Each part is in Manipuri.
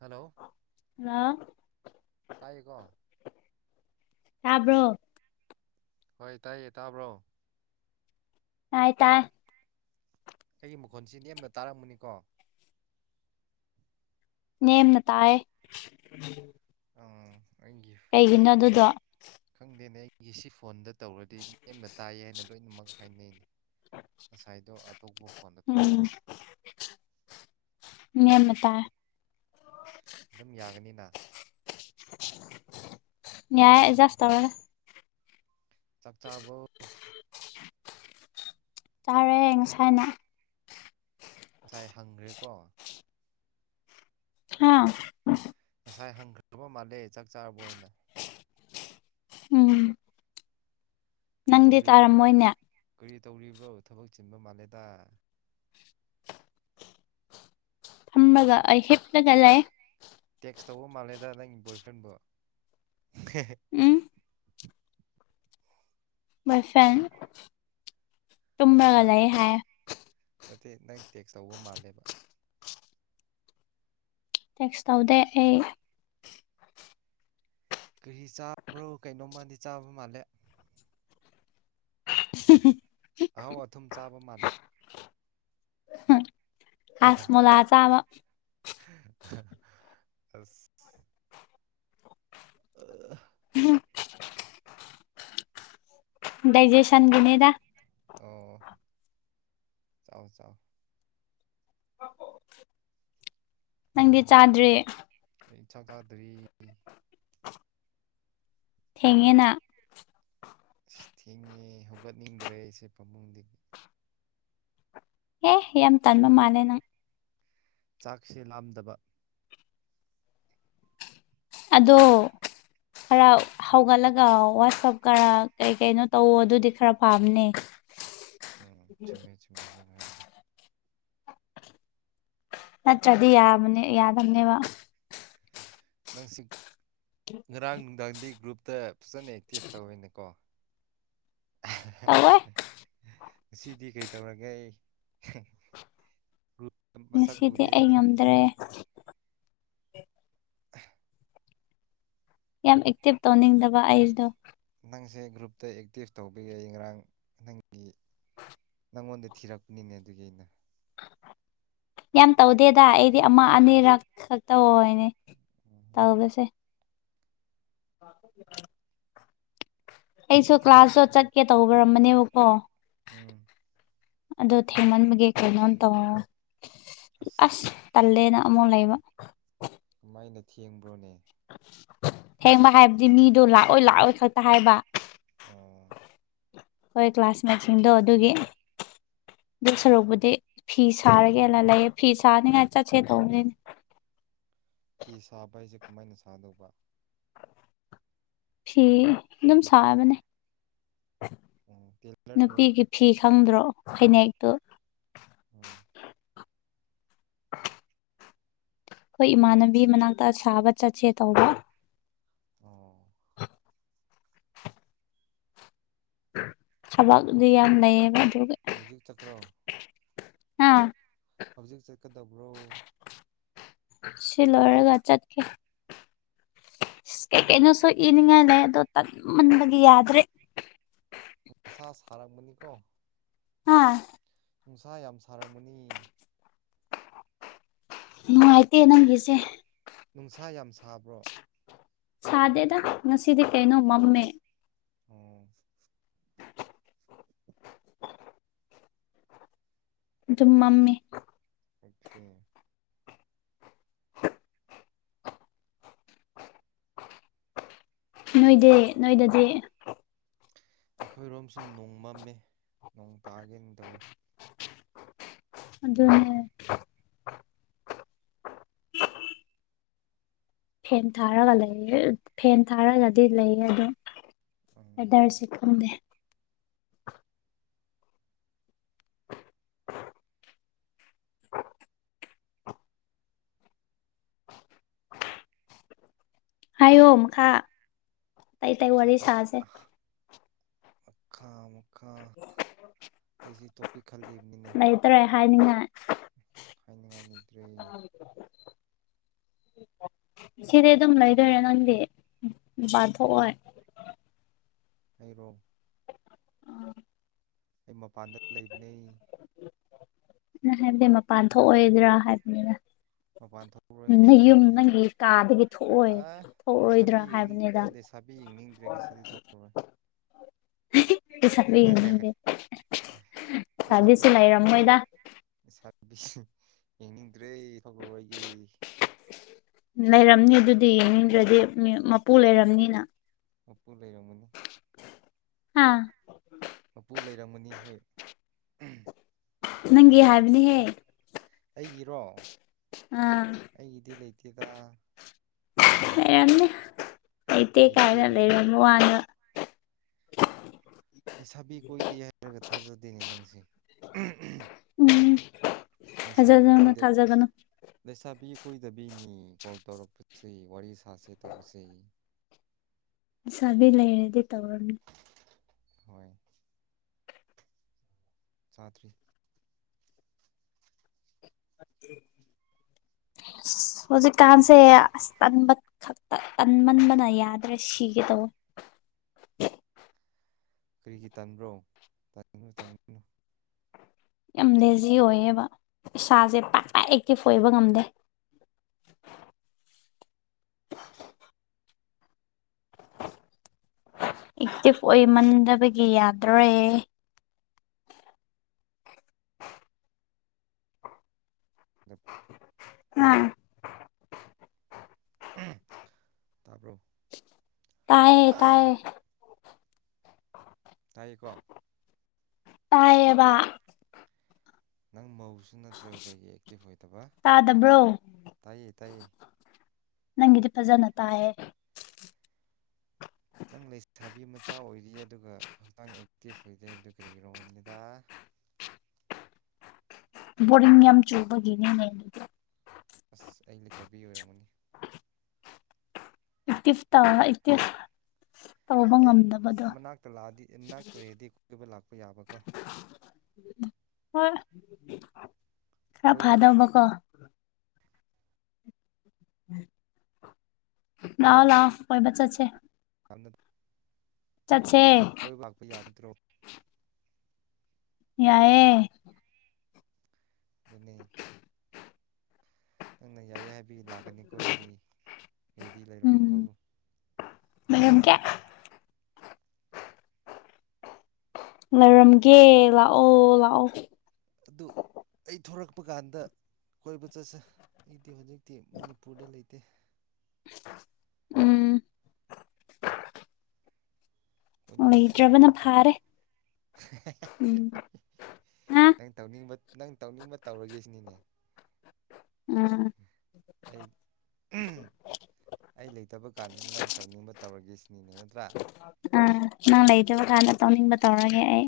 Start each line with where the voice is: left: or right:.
right: ꯍꯜꯂꯣ
left: ꯍꯜꯂꯣ
right: ꯇꯥꯏꯌꯦꯀꯣ
left: ꯌꯥꯥꯕ꯭ꯔꯣ
right: ꯍꯣꯏ ꯇꯥꯏꯌꯦ ꯇꯥꯕ꯭ꯔꯣ
left: ꯍꯥꯏ ꯇ
right: ꯑꯩꯒꯤ ꯃꯈꯣꯟꯁꯤ ꯅꯦꯝꯅ ꯇꯥꯔꯝꯃꯅꯤꯀꯣ
left: ꯅꯦꯝꯅ ꯇꯥꯏ
right: ꯑꯪ ꯑꯩꯒꯤ
left: ꯀꯩꯒꯤꯅꯣ ꯑꯗꯨꯗꯣ
right: ꯈꯪꯗꯦꯅꯦ ꯑꯩꯒꯤ ꯁꯤ ꯐꯣꯟꯗ ꯇꯧꯔꯗꯤ ꯅꯦꯝꯅ ꯇꯥꯏ ꯍꯥꯏꯅ ꯂꯣꯏꯅꯃꯛ ꯍꯥꯏꯅꯩꯅꯤ ꯉꯁꯥꯏꯗꯣ ꯑꯇꯣꯞꯄ ꯐꯣꯟꯗ ꯇꯧꯕ
left: ꯎꯝ ꯃꯤ ꯇꯥꯏ
right: ꯑꯗꯨꯝ ꯌꯥꯒꯅꯤꯅ
left: ꯅꯏ ꯁ ꯇ ꯃ
right: ꯆꯥꯛ ꯆꯥꯔꯕꯣ
left: ꯆꯥꯔꯦ ꯉꯁꯥꯏꯅ
right: ꯉꯁꯥꯏ ꯍꯪꯈ꯭ꯔꯦꯀꯣ
left: ꯑꯥ
right: ꯉꯁꯥꯏ ꯍꯪꯈ꯭ꯔꯕ ꯃꯥꯜꯂꯦ ꯆꯥꯛ ꯆꯥꯕ ꯑꯣꯏꯅ
left: ꯎꯝ
right: ꯀꯔꯤ
left: ꯅꯪꯗꯤ
right: ꯇꯧꯔꯤꯕ꯭ꯔꯣ
left: ꯇꯥꯔꯝꯃꯣꯏꯅꯦ
right: ꯀꯔꯤ ꯇꯧꯔꯤꯕ꯭ꯔꯣ ꯊꯕꯛ ꯆꯤꯟꯕ ꯃꯥꯜꯂꯦꯗ
left: ꯊꯝꯕꯒ ꯑꯩ ꯍꯦꯞꯂꯒ ꯂꯩ
right: ꯇꯦꯛꯁ ꯇꯧꯕ ꯃꯥꯜꯂꯦꯗ ꯅꯪꯒꯤ ꯕꯣꯏ ꯐ꯭ꯔꯦꯟꯕꯨ
left: ꯎꯝ ꯁꯪ
right: ꯍꯥ
left: ꯇꯃꯒꯂꯑ ꯍꯥꯏ
right: ꯅꯠꯇꯦ ꯅꯪ ꯇꯦꯛꯁ ꯇꯧꯕ ꯃꯥꯜꯂꯦꯕ
left: ꯇꯦꯛꯁ ꯇꯧꯗꯦ ꯑꯩ
right: ꯀ ꯆꯥꯕ꯭ꯔꯣ ꯀꯩꯅꯣꯝꯃꯜꯗꯤ ꯆꯥꯕ ꯃꯥꯜꯂꯦ ꯑꯍꯧ ꯑꯊꯨꯝ ꯆꯥꯕ ꯃꯥꯜꯂꯦ
left: ꯑꯥꯁ ꯃꯂ ꯆ ꯑꯃ
right: ꯑꯁ ꯑ
left: ꯎꯝ ꯗꯏꯖꯦꯁꯟ ꯅꯦꯗ
right: ꯑꯣ ꯆꯥꯎꯥꯎ ꯆꯥꯎꯥꯎ
left: ꯅꯪꯗꯤ ꯆꯥꯗ꯭ꯔꯦ
right: ꯏ ꯆ ꯊꯥꯗ꯭ꯔꯤ
left: ꯊꯦꯡꯉꯦꯅ
right: ꯑꯁ ꯊꯦꯡꯉꯦ ꯍꯧꯒꯠꯅꯤꯡꯗ꯭ꯔꯦ ꯑꯩꯁꯦ ꯄꯥꯕꯨꯡꯗꯤꯗꯒꯤ
left: ꯑꯦ ꯌꯥꯝ ꯇꯟꯕ ꯃꯥꯜꯂꯦ ꯅꯪ
right: ꯆꯥꯛꯁꯦ ꯂꯥꯝꯗꯕ
left: ꯑꯗꯣ ꯈꯔ ꯍꯧꯒꯠꯂꯒ ꯋꯥꯆꯞ ꯈꯔ ꯀꯩ ꯀꯩꯅꯣ ꯇꯧꯋ ꯑꯗꯨꯗꯤ ꯈꯔ ꯄꯥꯝꯅꯦ
right: ꯎꯝ ꯆꯨꯝꯃꯦ ꯆꯨꯝꯃꯦꯅꯉꯥꯏꯗ
left: ꯅꯠꯇ꯭ꯔꯗꯤ ꯌꯥꯕ ꯌꯥꯗꯕꯅꯦꯕ
right: ꯅꯪꯁꯤ ꯉꯔꯥꯡ ꯅꯨꯡꯗꯥꯡꯗꯤ ꯒ꯭ꯔꯨꯞꯇ ꯐꯖꯅ ꯑꯦꯛꯇꯤꯞ ꯇꯧꯋꯤꯅꯦꯀꯣ
left: ꯇꯋꯏ
right: ꯑꯁꯤꯗꯤ ꯀꯩ ꯇꯧꯔꯒꯦ ꯑꯩ
left: ꯉꯁꯤꯗꯤ ꯑꯩ ꯉꯝꯗ꯭ꯔꯦ ꯌꯥꯝ ꯑꯦꯛꯇꯤꯚ ꯇꯧꯅꯤꯡꯗꯕ ꯑꯩꯁꯇꯣ
right: ꯅꯪꯁꯦ ꯒ꯭ꯔꯨꯞꯇ ꯑꯦꯛꯇꯤꯁ ꯇꯧꯕ ꯌꯥꯏ ꯉꯔꯥꯡ ꯅꯪꯒꯤ ꯅꯪꯉꯣꯟꯗ ꯊꯤꯔꯛꯄꯅꯤꯅꯦ ꯑꯗꯨꯒꯤ ꯑꯩꯅ
left: ꯌꯥꯝ ꯇꯧꯗꯦꯗ ꯑꯩꯗꯤ ꯑꯃ ꯑꯅꯤꯔꯛ ꯈꯛꯇ ꯍꯥꯏꯅꯦ
right: ꯎꯝ
left: ꯇꯥꯉꯕꯂꯁꯦ [inaudible] ꯑꯩꯁꯨ ꯀ꯭ꯂꯥꯁꯁꯨ ꯆꯠꯀꯦ ꯇꯧꯕꯤꯔꯃꯅꯦꯕꯀꯣ
right: ꯎꯝ
left: ꯑꯗꯣ ꯊꯦꯃꯟꯦ ꯀꯩꯅꯩꯅꯣ ꯇꯣ ꯑꯁ ꯇꯂꯦꯅ ꯀꯃꯣꯟ ꯂꯩꯕ
right: ꯀꯃꯥꯏꯅ ꯊꯦꯡꯕ꯭ꯔꯣꯅꯦ
left: ꯊꯦꯡꯕ ꯍꯥꯏꯕꯗꯤ ꯃꯤꯗꯣ ꯂꯥꯛꯑꯣꯏ ꯂꯥꯛꯑꯣꯏ ꯈꯛꯇ ꯍꯥꯏꯕ
right: ꯑꯣ
left: ꯑꯩꯈꯣꯏ ꯀ꯭ꯂꯥꯁꯃꯦꯠꯁꯤꯡꯗꯣ ꯑꯗꯨꯒꯤ ꯑꯗꯨ ꯁꯔꯨꯛꯄꯨꯗꯤ ꯐꯤ ꯁꯥꯔꯒꯦꯅ ꯂꯩꯌꯦ ꯐꯤ ꯁꯥꯅꯤꯉꯥꯏ ꯆꯠꯁꯦ ꯇꯧꯕꯅꯤꯅꯦ
right: ꯐꯤ ꯁꯥꯕ ꯍꯥꯏꯁꯦ ꯀꯃꯥꯏꯅ ꯁꯥꯗꯧꯕ
left: ꯐꯤ ꯑꯗꯨꯝ ꯁꯥꯕꯅꯦ
right: ꯎꯝ ꯇꯦꯂꯔꯗꯔꯣ
left: ꯅꯨꯄꯤꯒꯤ ꯐꯤ ꯈꯪꯗ꯭ꯔꯣ ꯐꯅꯦꯛꯇꯨ
right: ꯎꯝ
left: ꯑꯩꯈꯣꯏ ꯏꯃꯥꯟꯅꯕꯤ ꯃꯅꯥꯛꯇ ꯁꯥꯕ ꯆꯠꯁꯦ ꯇꯧꯕ
right: ꯑꯣ
left: ꯁꯕꯗꯤ ꯌꯥꯝ ꯂꯩꯏꯌꯦꯕ
right: ꯍꯧꯖꯤꯛ ꯆꯀ꯭ꯔꯣ
left: ꯑꯥ
right: ꯍꯧꯖꯤꯛ ꯆꯠꯀꯗꯕ꯭ꯔꯣ
left: ꯁꯤꯂꯔꯒ ꯆꯠ ꯀꯦ ꯀꯩꯀꯩꯅꯣꯁꯨ ꯏꯅꯤꯡꯉꯥꯏꯂ ꯑꯣ ꯇꯟꯃꯟꯕꯒꯤ ꯌꯥꯗ꯭ꯔꯦ
right: ꯅꯨꯡꯁꯥ ꯁꯥꯔꯛꯕꯅꯤꯀꯣ
left: ꯑꯥ
right: ꯅꯨꯡꯁꯥ ꯌꯥꯝ ꯁꯥꯔꯝꯃꯅꯤ
left: ꯅꯨꯡꯉꯥꯏꯇꯦ ꯅꯪꯒꯤꯁꯦ
right: ꯅꯨꯡꯁꯥ ꯌꯥꯝ ꯁꯥꯕ꯭ꯔꯣ
left: ꯁꯥꯗꯦꯗ ꯉꯁꯤꯗꯤ ꯀꯩꯅꯣ ꯃꯝꯃꯦ
right: ꯎꯝ
left: ꯑꯗꯨꯝ ꯃꯝꯃꯤ
right: ꯑꯦ
left: ꯅꯣꯏꯗꯤ ꯅꯣꯏꯗꯗꯤ
right: ꯑꯩꯈꯣꯏꯔꯣꯝꯁꯨ ꯅꯣꯡ ꯃꯝꯃꯤ ꯅꯣꯡ ꯇꯥꯒꯦꯅꯤ ꯇꯧꯋꯤ
left: ꯑꯗꯨꯅꯦ ꯐꯦꯟ ꯊꯥꯔꯒ ꯂꯩꯌꯦ ꯐꯦꯟ ꯊꯥꯔꯒꯗꯤ ꯂꯩꯌꯦ ꯑꯗꯨꯗꯣ
right: ꯎꯝ
left: ꯑꯦꯗꯥꯔꯁꯤ ꯈꯗꯦ
right: [inaudible]
left: ꯍꯥꯏꯌꯣ ꯃꯈꯥ ꯑꯇꯩ ꯑꯇꯩ ꯋꯥꯔꯤ ꯁꯥꯁꯦ
right: ꯃꯥ ꯑꯩꯁꯤꯦ ꯇꯣꯄꯤꯛ ꯈꯜꯂꯤꯕꯅꯤꯅꯦ
left: ꯂꯩꯇ꯭ꯔꯦ ꯍꯥꯏꯅꯤꯡꯉꯥꯏ
right: ꯍꯥꯏꯅꯤꯡꯉꯥꯏꯅꯤꯗ꯭ꯔꯦ
left: ꯁꯤꯗꯤ ꯑꯗꯨꯝ ꯂꯩꯗꯣꯏꯔꯥ ꯅꯪꯗꯤ ꯕꯥꯥꯟꯊꯣꯛꯑꯣ
right: ꯑꯩꯕꯣ ꯑꯩ ꯃꯄꯥꯟꯗ ꯂꯩꯕꯅꯦꯩ
left: ꯍꯥꯏꯕꯗꯤ ꯃꯄꯥꯟ ꯊꯣꯛꯑꯣꯗ꯭ꯔꯥ ꯍꯥꯏꯕꯅꯤꯅ
right: ꯃꯄꯥꯟ ꯊꯣꯛꯔꯣꯏ
left: ꯅꯪ ꯌꯨꯝ
right: ꯉꯁꯤꯗꯤ
left: ꯅꯪꯒꯤ ꯀꯥꯗꯒꯤ ꯊꯣꯛꯑꯣ ꯊꯣꯛꯔꯣꯏꯗ꯭ꯔꯥ ꯍꯥꯏꯕꯅꯤꯗ
right: ꯄꯁꯥꯕꯤ ꯌꯦꯡꯅꯤꯡꯗ꯭ꯔꯦ ꯉꯁꯤꯗꯤ ꯊꯣꯛꯈꯔꯣꯏ
left: [inaudible] ꯄꯕꯤ ꯌꯦꯅꯤꯡꯗꯦ ꯆꯥꯕꯤꯁꯨ ꯂꯩꯔꯝꯃꯣꯏꯗ
right: ꯕꯤ ꯌꯦꯡꯅꯤꯡꯗ꯭ꯔꯦ ꯐꯏꯒꯤ
left: ꯂꯩꯔꯝꯅꯤ ꯑꯗꯨꯗꯤ ꯌꯦꯡꯅꯤꯡꯗ꯭ꯔꯗꯤ ꯃꯄꯨ ꯂꯩꯔꯕꯝꯅꯤꯅ
right: ꯑꯣꯄ ꯂꯩꯔꯣ
left: ꯍꯥꯥ
right: ꯃꯄꯨ ꯂꯩꯔꯝꯃꯅꯤ ꯍꯣꯏ
left: ꯅꯪꯒꯤ ꯍꯥꯏꯕꯅꯦꯍꯦ
right: ꯑꯩꯒꯤꯔꯣ
left: ꯑꯥ
right: ꯊꯤꯀ
left: ꯑꯇꯦ
right: ꯂꯩꯇꯦ
left: ꯀꯥꯏꯅ ꯋꯥꯉ [inaudible]
right: ꯑꯩ ꯁꯥꯕꯤ ꯀꯣꯏꯗꯦ ꯍꯥꯏꯔꯒ ꯊꯥꯖꯗꯦꯅꯦ ꯅꯪꯁꯦ
left: ꯎꯝ
right: ꯂꯩꯁꯥꯕꯤ
left: ꯊꯥꯖꯒꯅꯨ
right: ꯀꯣꯏꯗ
left: ꯊꯥꯖꯒꯅꯨ
right: ꯂꯩꯁꯥꯕꯤ ꯀꯀꯣꯏꯗꯕꯤꯅꯤ ꯀꯣꯜ ꯇꯧꯔꯛꯄꯁꯤ ꯋꯥꯔꯤ ꯁꯥꯁꯤꯦ ꯇꯧꯕꯁꯦ
left: ꯁꯥꯕꯤ ꯂꯩꯔꯗꯤ ꯇꯧꯔꯝꯅꯤ
right: ꯍꯣꯏ ꯆꯥꯇ꯭ꯔꯤ
left: ꯑꯗꯨ
right: [inaudible]
left: ꯑꯁ ꯍꯧꯖꯤꯛꯀꯥꯟꯁꯦ ꯑꯁ ꯇꯟꯕ ꯈꯛꯇ ꯇꯟꯃꯟꯕꯅ ꯌꯥꯗ꯭ꯔꯦ ꯁꯤꯒꯦ ꯇꯧꯕ
right: [inaudible] ꯀꯔꯤꯒꯤ ꯇꯟꯕ꯭ꯔꯣ ꯇꯟꯒꯅꯨ ꯇꯟꯒꯅꯨ
left: ꯌꯥꯝ ꯦꯖꯤ ꯑꯣꯏꯌꯦꯕ ꯏꯁꯥꯁꯦ ꯄꯥꯛ ꯄ ꯑꯦꯛꯇꯤꯞ ꯑꯣꯏꯕ ꯉꯝꯗꯦ
right: ꯑ
left: ꯑꯦꯛꯇꯤꯚ ꯑꯣꯏꯃꯟꯗꯕꯒꯤ ꯌꯥꯗꯔꯦ
right: ꯑ
left: ꯎꯝ
right: ꯇꯥꯕ꯭ꯔꯣ
left: ꯇꯌꯦ ꯇꯌꯦ
right: ꯍꯥꯏꯀꯣ
left: ꯇꯥꯏꯌꯦꯕ
right: ꯅꯪ ꯃꯧꯁꯨ ꯅꯠꯇ꯭ꯔꯒ ꯀꯩꯀꯩ ꯑꯦꯛꯇꯤꯚ ꯑꯣꯏꯗꯕ
left: ꯇꯥꯗꯕ꯭ꯔꯣ
right: ꯇꯥꯏ ꯇꯥꯏ
left: ꯅꯪꯒꯤꯗꯤ ꯐꯖꯅ ꯇꯥꯏꯌꯦ
right: ꯅꯪ ꯂꯩ ꯊꯥꯕꯤ ꯃꯆꯥ ꯑꯣꯏꯔꯤ ꯑꯗꯨꯒ ꯍꯛꯆꯥꯡ ꯑꯦꯛꯇꯤꯚ ꯑꯣꯏꯗꯦ ꯍꯥꯏꯕꯗꯨ ꯀꯔꯤꯒꯤꯔꯣꯅꯤꯗ [inaudible]
left: ꯕꯣꯔꯤꯡ ꯌꯥꯝ ꯆꯨꯕꯒꯤꯅꯦ ꯂꯩꯔꯤꯗ
right: ꯑꯁ ꯑꯩ ꯂꯩꯇꯕꯤ ꯑꯣꯏꯔꯝꯃꯅꯤ
left: ꯏꯁ ꯏ
right: ꯑꯩ ꯃꯅꯥꯛꯇ ꯂꯥꯛꯑꯗꯤ ꯃꯅꯥꯛꯇ ꯂꯩꯔꯗꯤ ꯀꯣꯏꯕ ꯂꯥꯛꯄ ꯌꯥꯕꯀꯣ [inaudible]
left: ꯍꯣꯏ ꯈꯔ
right: ꯀꯣꯏꯕ ꯂꯥꯛ
left: ꯐꯥꯗꯕꯀꯣ ꯂꯑꯣ ꯂꯑꯣ ꯀꯣꯏꯕ ꯆꯠꯁ
right: ꯍ ꯀꯣꯏ ꯂꯥꯛꯛꯄꯩ ꯌꯥꯕꯠꯇꯔꯣ
left: ꯌꯥꯏꯑꯦ
right: ꯑꯗꯨꯅꯤ ꯅ ꯌꯥꯏꯌꯦ ꯍꯥꯏꯕꯒꯤ ꯂꯥꯛꯀꯅꯤꯀꯣ ꯑꯩꯗꯤ ꯑꯩꯗꯤ ꯂꯩꯔꯝꯃꯨꯀꯣ
left: ꯎꯝ ꯂꯩꯔꯝꯒꯦ ꯂꯩꯔꯝꯒꯦ ꯂꯥꯛꯑꯣ ꯂꯥꯛꯑꯣ
right: ꯑꯗꯨ ꯑꯩ ꯊꯣꯔꯛꯄ ꯀꯥꯟꯗ ꯀꯣꯏꯕ ꯆꯠꯁ ꯑꯩꯗꯤ ꯍꯧꯖꯤꯛ ꯠꯇꯦ ꯃꯅꯤꯄꯨꯔꯗ ꯂꯩꯇꯦ
left: ꯎꯝ
right: ꯀꯣꯏꯅꯤꯡꯅꯁꯨ ꯄꯥꯏ
left: ꯂꯩꯇ꯭ꯔꯕꯅ
right: ꯂꯩꯇꯦꯀꯣ
left: ꯐꯥꯔꯦ ꯎꯝ ꯍꯥ
right: ꯅꯪ ꯇꯧꯅꯤꯡꯕ ꯅꯪ ꯇꯧꯅꯤꯡꯕ ꯇꯧꯔꯒꯦꯁꯤꯅꯤꯅꯦ
left: ꯎꯝ
right: ꯑꯩ ꯑꯩ ꯂꯩꯇꯕ ꯀꯥꯟꯁꯤꯗ ꯅꯪ ꯇꯧꯅꯤꯡꯕ ꯇꯧꯔꯒꯦ ꯁꯤꯅꯤꯅꯦ ꯅꯠꯇ꯭ꯔꯥ
left: ꯑꯥ ꯅꯪ ꯂꯩꯗꯕ ꯀꯥꯟꯗ ꯇꯧꯅꯤꯡꯕ ꯇꯧꯔꯒꯦ ꯑꯩ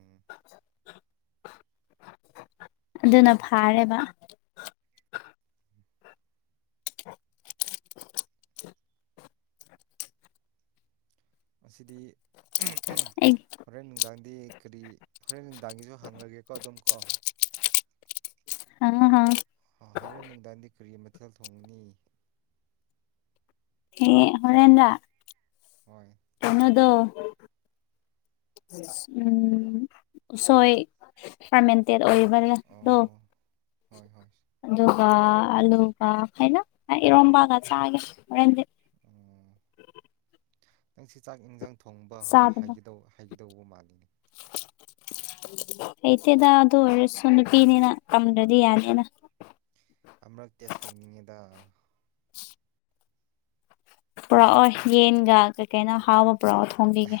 right: ꯎꯝ
left: ꯑꯗꯨꯅ ꯐꯥꯔꯦꯕ [inaudible]
right: ꯑꯁꯤꯗꯤ
left: ꯑꯩ
right: ꯍꯣꯔꯦꯟ ꯅꯨꯡꯗꯥꯡꯗꯤ ꯀꯔꯤ ꯍꯣꯔꯦꯟ ꯅꯨꯡꯗꯥꯡꯒꯤꯁꯨ ꯍꯪꯉꯒꯦꯀꯣ ꯑꯗꯨꯝ ꯀꯣ
left: ꯑ ꯍ
right: ꯍꯣꯔꯦꯟ ꯅꯨꯡꯗꯥꯡꯗꯤ ꯀꯨꯔꯤ ꯃꯊꯦꯜ ꯊꯣꯡꯉꯅꯤ
left: ꯍ ꯍꯣꯔꯦꯟꯗ
right: ꯍꯣꯏ
left: ꯑꯗ ꯎꯝ ꯁꯣꯏ ꯐꯃꯦꯟꯇ ꯑꯣꯏꯕ꯭ꯔꯗꯣ
right: ꯑꯣ ꯍꯣꯏ ꯍꯣꯏ
left: ꯑꯗꯨꯒ ꯑꯂꯨꯒ ꯍꯥꯏꯅ ꯏꯔꯣꯝꯝꯕꯒ ꯆꯒꯦꯦꯟꯗꯤ
right: ꯅꯪ ꯁꯤ ꯆꯥꯛ ꯏꯟꯁꯥꯡ ꯊꯣꯡꯕ
left: ꯆꯥꯗꯕ
right: ꯍꯥꯏꯒꯗꯧꯕ ꯃꯥꯜꯂꯤꯅꯦ [inaudible]
left: ꯍꯩꯇꯦꯗ ꯑꯗꯨ ꯑꯣꯏꯔꯁꯨ ꯅꯨꯄꯤꯅꯤꯅ ꯀꯝꯗ꯭ꯔꯗꯤ ꯌꯥꯅꯤꯅ
right: ꯑꯃꯨꯔꯛ ꯇꯦꯁ ꯇꯧꯅꯤꯡꯉꯦꯗ
left: ꯄꯨꯔꯛꯑꯣꯏ ꯌꯦꯟꯒ ꯀꯩ ꯀꯅ ꯍꯥꯥꯎꯕ ꯄꯔꯣꯠ ꯍꯅꯤꯒ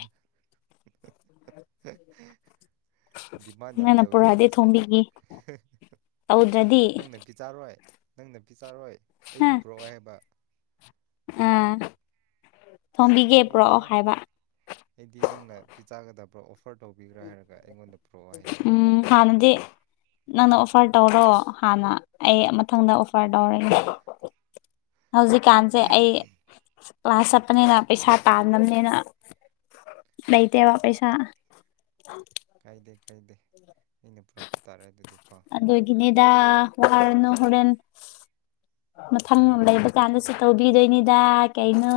right: ꯗꯤꯃꯥꯟ ꯌꯥꯝ
left: ꯅꯪꯅ
right: ꯇꯧꯋꯤꯅꯦ
left: ꯄꯨꯔꯛꯗꯤ
right: ꯅꯪꯁꯦ
left: ꯊꯣꯝꯕꯤꯈꯤ ꯇꯧꯗ꯭ꯔꯗꯤ
right: ꯅꯪ ꯅꯥꯄꯤ ꯆꯥꯔꯣꯏ ꯅꯪ ꯅꯞꯤ ꯆꯥꯔꯣꯏ
left: ꯍꯥ
right: ꯑꯩꯕꯨ ꯄꯨꯔꯛꯑꯣ ꯍꯥꯏꯕ
left: ꯑꯥ
right: ꯑꯁ
left: ꯊꯣꯝꯕꯤꯒꯦ ꯄ꯭ꯔꯛꯑꯣ
right: ꯂꯣꯏꯔꯦꯍꯦ
left: ꯍꯥꯏꯕ
right: ꯑꯩꯗꯤ ꯅꯪꯅ ꯄꯤꯖꯥꯒꯗꯕ꯭ꯔꯥ ꯑꯣꯐꯔ ꯇꯧꯕꯤꯒ꯭ꯔꯥ ꯍꯥꯏꯔꯒ ꯑꯩꯉꯣꯟꯗ ꯄꯨꯔꯣ ꯋꯥꯍꯩꯅꯤ
left: ꯎꯝ ꯍꯥꯟꯅꯗꯤ ꯅꯪꯅ ꯑꯣꯐꯔ ꯇꯧꯔꯣ ꯍꯥꯟꯅ ꯑꯩ ꯃꯊꯪꯗ ꯑꯣꯐꯔ ꯇꯧꯔꯦꯅꯦ ꯍꯧꯖꯤꯛꯀꯥꯟꯁꯦ ꯑꯩ ꯀ꯭ꯂꯥꯁ ꯆꯠꯄꯅꯤꯅ ꯄꯩꯁꯥ ꯄꯥꯝꯅꯕꯅꯤꯅ ꯂꯩꯩꯇꯕ
right: ꯎꯝ
left: ꯄꯩꯁꯥ
right: ꯀꯥꯏꯗꯦ ꯀꯥꯏꯗꯦ ꯑꯩꯅ ꯄꯨꯔꯛꯄ ꯇꯥꯔꯦ ꯑꯗꯨꯗꯤ ꯀꯣ
left: ꯑꯗꯨꯗꯒꯤꯅꯤꯗ ꯋꯥꯔꯅ ꯍꯣꯔꯦꯟ
right: [inaudible]
left: ꯃꯊꯪ ꯂꯩꯕ ꯀꯥꯟꯗꯁꯨ ꯇꯧꯕꯤꯗꯣꯏꯅꯤꯗ ꯀꯩꯅꯣ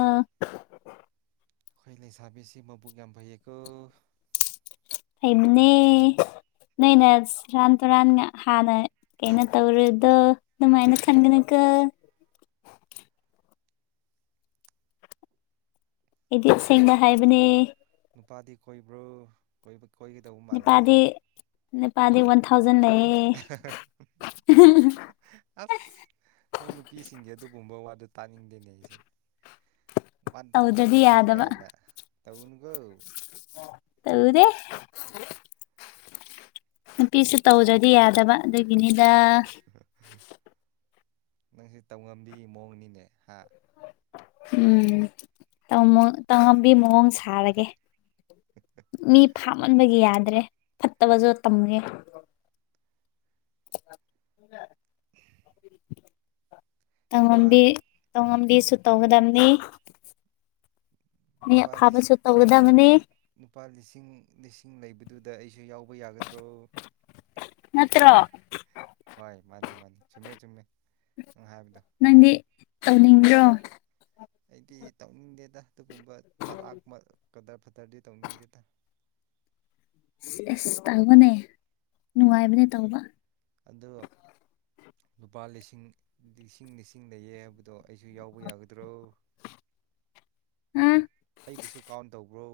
right: ꯈꯣꯏ ꯂꯩ ꯁꯥꯐꯦꯁꯤ ꯃꯕꯨꯒꯝ ꯐꯩ
left: ꯊꯩꯅꯦ ꯅꯣꯏꯅ ꯔꯥꯟ ꯇꯨꯔꯥꯟ ꯍꯅ ꯀꯩꯅꯣ ꯇꯧꯔꯗꯣ ꯑꯗꯨꯃꯥꯏꯅ ꯈꯟꯒꯅꯤꯀ ꯑꯩꯗꯤꯠ
right: ꯅꯪꯁꯤ
left: ꯁꯦꯡꯅ
right: ꯅꯨꯄꯥ
left: ꯍꯥꯏꯕꯅꯦ
right: ꯅꯨꯄꯥꯗꯤ ꯀꯣꯏꯕ꯭ꯔꯣ ꯀꯣꯏꯕ ꯀꯣꯏꯒꯗꯧꯕ ꯃꯥꯜꯂꯤ
left: ꯦꯄꯥꯗꯤꯅꯤꯄꯥꯗꯤ ꯋꯥꯟ ꯊꯥꯎꯖꯟ ꯂꯩ
right: ꯑꯁ ꯅꯣꯏ ꯅꯨꯄꯤꯁꯤꯡꯒꯤ ꯑꯗꯨ ꯇꯨꯝꯕ ꯋꯥꯗꯣ ꯇꯥꯅꯤꯡꯗꯦꯅꯦ ꯑꯩꯁꯦ ꯋꯥꯟ ꯊꯥꯎꯖꯟ
left: ꯇꯧꯗ꯭ꯔꯗꯤ
right: ꯂꯩꯌꯦ
left: ꯌꯥꯗꯕ
right: ꯀꯥꯏꯅ ꯇꯧꯟꯒꯣ
left: ꯇꯧꯗꯦ ꯅꯨꯄꯤꯁ ꯇꯧꯗ꯭ꯔꯗꯤ ꯌꯥꯗꯕ ꯑꯗꯨꯒꯤꯅꯤꯗ
right: ꯅꯪꯁꯦ ꯇꯧꯉꯝꯕꯤ ꯃꯑꯣꯡꯅꯤꯅꯦ ꯍꯥ
left: ꯎꯝ ꯇꯃ ꯇꯉꯝꯕꯤ ꯃꯑꯣꯡ ꯁꯥꯔꯒꯦ ꯃꯤ ꯐꯥꯝꯃꯟꯕꯒꯤ ꯌꯥꯗ꯭ꯔꯦ ꯐꯠꯇꯕꯁꯨ ꯇꯝꯒꯦ
right: ꯎꯝ
left: [inaudible]
right: ꯅꯨꯄꯥ
left: ꯉꯝꯕꯤ ꯇꯉꯝꯕꯤꯁꯨ ꯇꯧꯒꯗꯝꯕꯅꯤ
right: ꯄꯥ
left: ꯇꯧꯒꯗꯕꯅꯤ
right: ꯅꯨꯄꯥ ꯂꯤꯁꯤꯡ ꯂꯤꯁꯤꯡ ꯂꯩꯕꯗꯨꯗ ꯑꯩꯁꯨ ꯌꯥꯎ ꯍꯧꯕ ꯌꯥꯒꯗ꯭ꯔꯣ
left: ꯅꯠꯇ꯭ꯔꯣ
right: ꯍꯣꯏ ꯃꯥꯅꯤ ꯃꯥꯅꯤ ꯆꯨꯝꯃꯦ ꯆꯨꯝꯃꯦ ꯍꯥꯏꯕꯗꯣ
left: ꯇꯧꯅꯤꯡꯕ꯭ꯔꯣ
right: ꯑꯩꯗꯤ ꯇꯧꯅꯤꯡꯗꯦ ꯑꯗꯨꯒꯨꯝꯕ ꯆꯂꯥꯛꯄ ꯀꯗꯔ ꯐꯗ꯭ꯔꯗꯤ ꯇꯧꯅꯤꯡꯗꯦꯗ
left: ꯑꯦꯁ ꯇꯧꯕꯅꯦ ꯅꯨꯡꯉꯥꯏꯕꯅꯦ ꯇꯧꯕ
right: ꯑ ꯂꯨꯄꯥ ꯂꯤꯁꯤꯡ ꯂꯤꯁꯤꯡ ꯂꯤꯁꯤꯡ ꯂꯩꯌꯦ ꯍꯥꯏꯕꯗꯣ ꯑꯩꯁꯨ ꯌꯥꯎꯕ ꯌꯥꯒꯗ꯭ꯔ ꯭ꯔꯣ
left: ꯑ
right: ꯑꯩꯕꯨꯁꯨ ꯀꯥꯎꯟ ꯇꯧꯕ꯭ꯔꯣ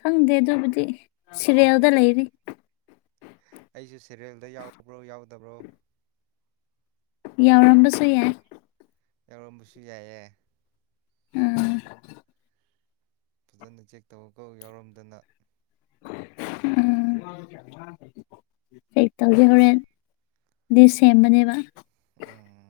left: ꯈꯪꯗꯦ ꯑꯗꯨꯕꯨꯗꯤ ꯁꯤꯔꯦꯜꯗ ꯂꯩꯔꯤ
right: ꯗꯕ꯭ꯔꯣ
left: ꯌꯥꯎꯔꯝꯕꯁꯨ ꯌꯥꯏ
right: ꯌꯥꯎꯔꯝꯕꯁꯨ ꯌꯥꯏꯌꯦ
left: ꯑ
right: ꯐꯖꯅ ꯆꯦꯛ ꯇꯧꯔꯒ ꯌꯥꯎꯔꯝꯗꯅ
left: ꯀ ꯇꯧꯒꯦ ꯍꯣꯔꯦꯟ ꯑꯗꯨ ꯁꯦꯝꯕꯅꯦꯕ
right: ꯎꯝ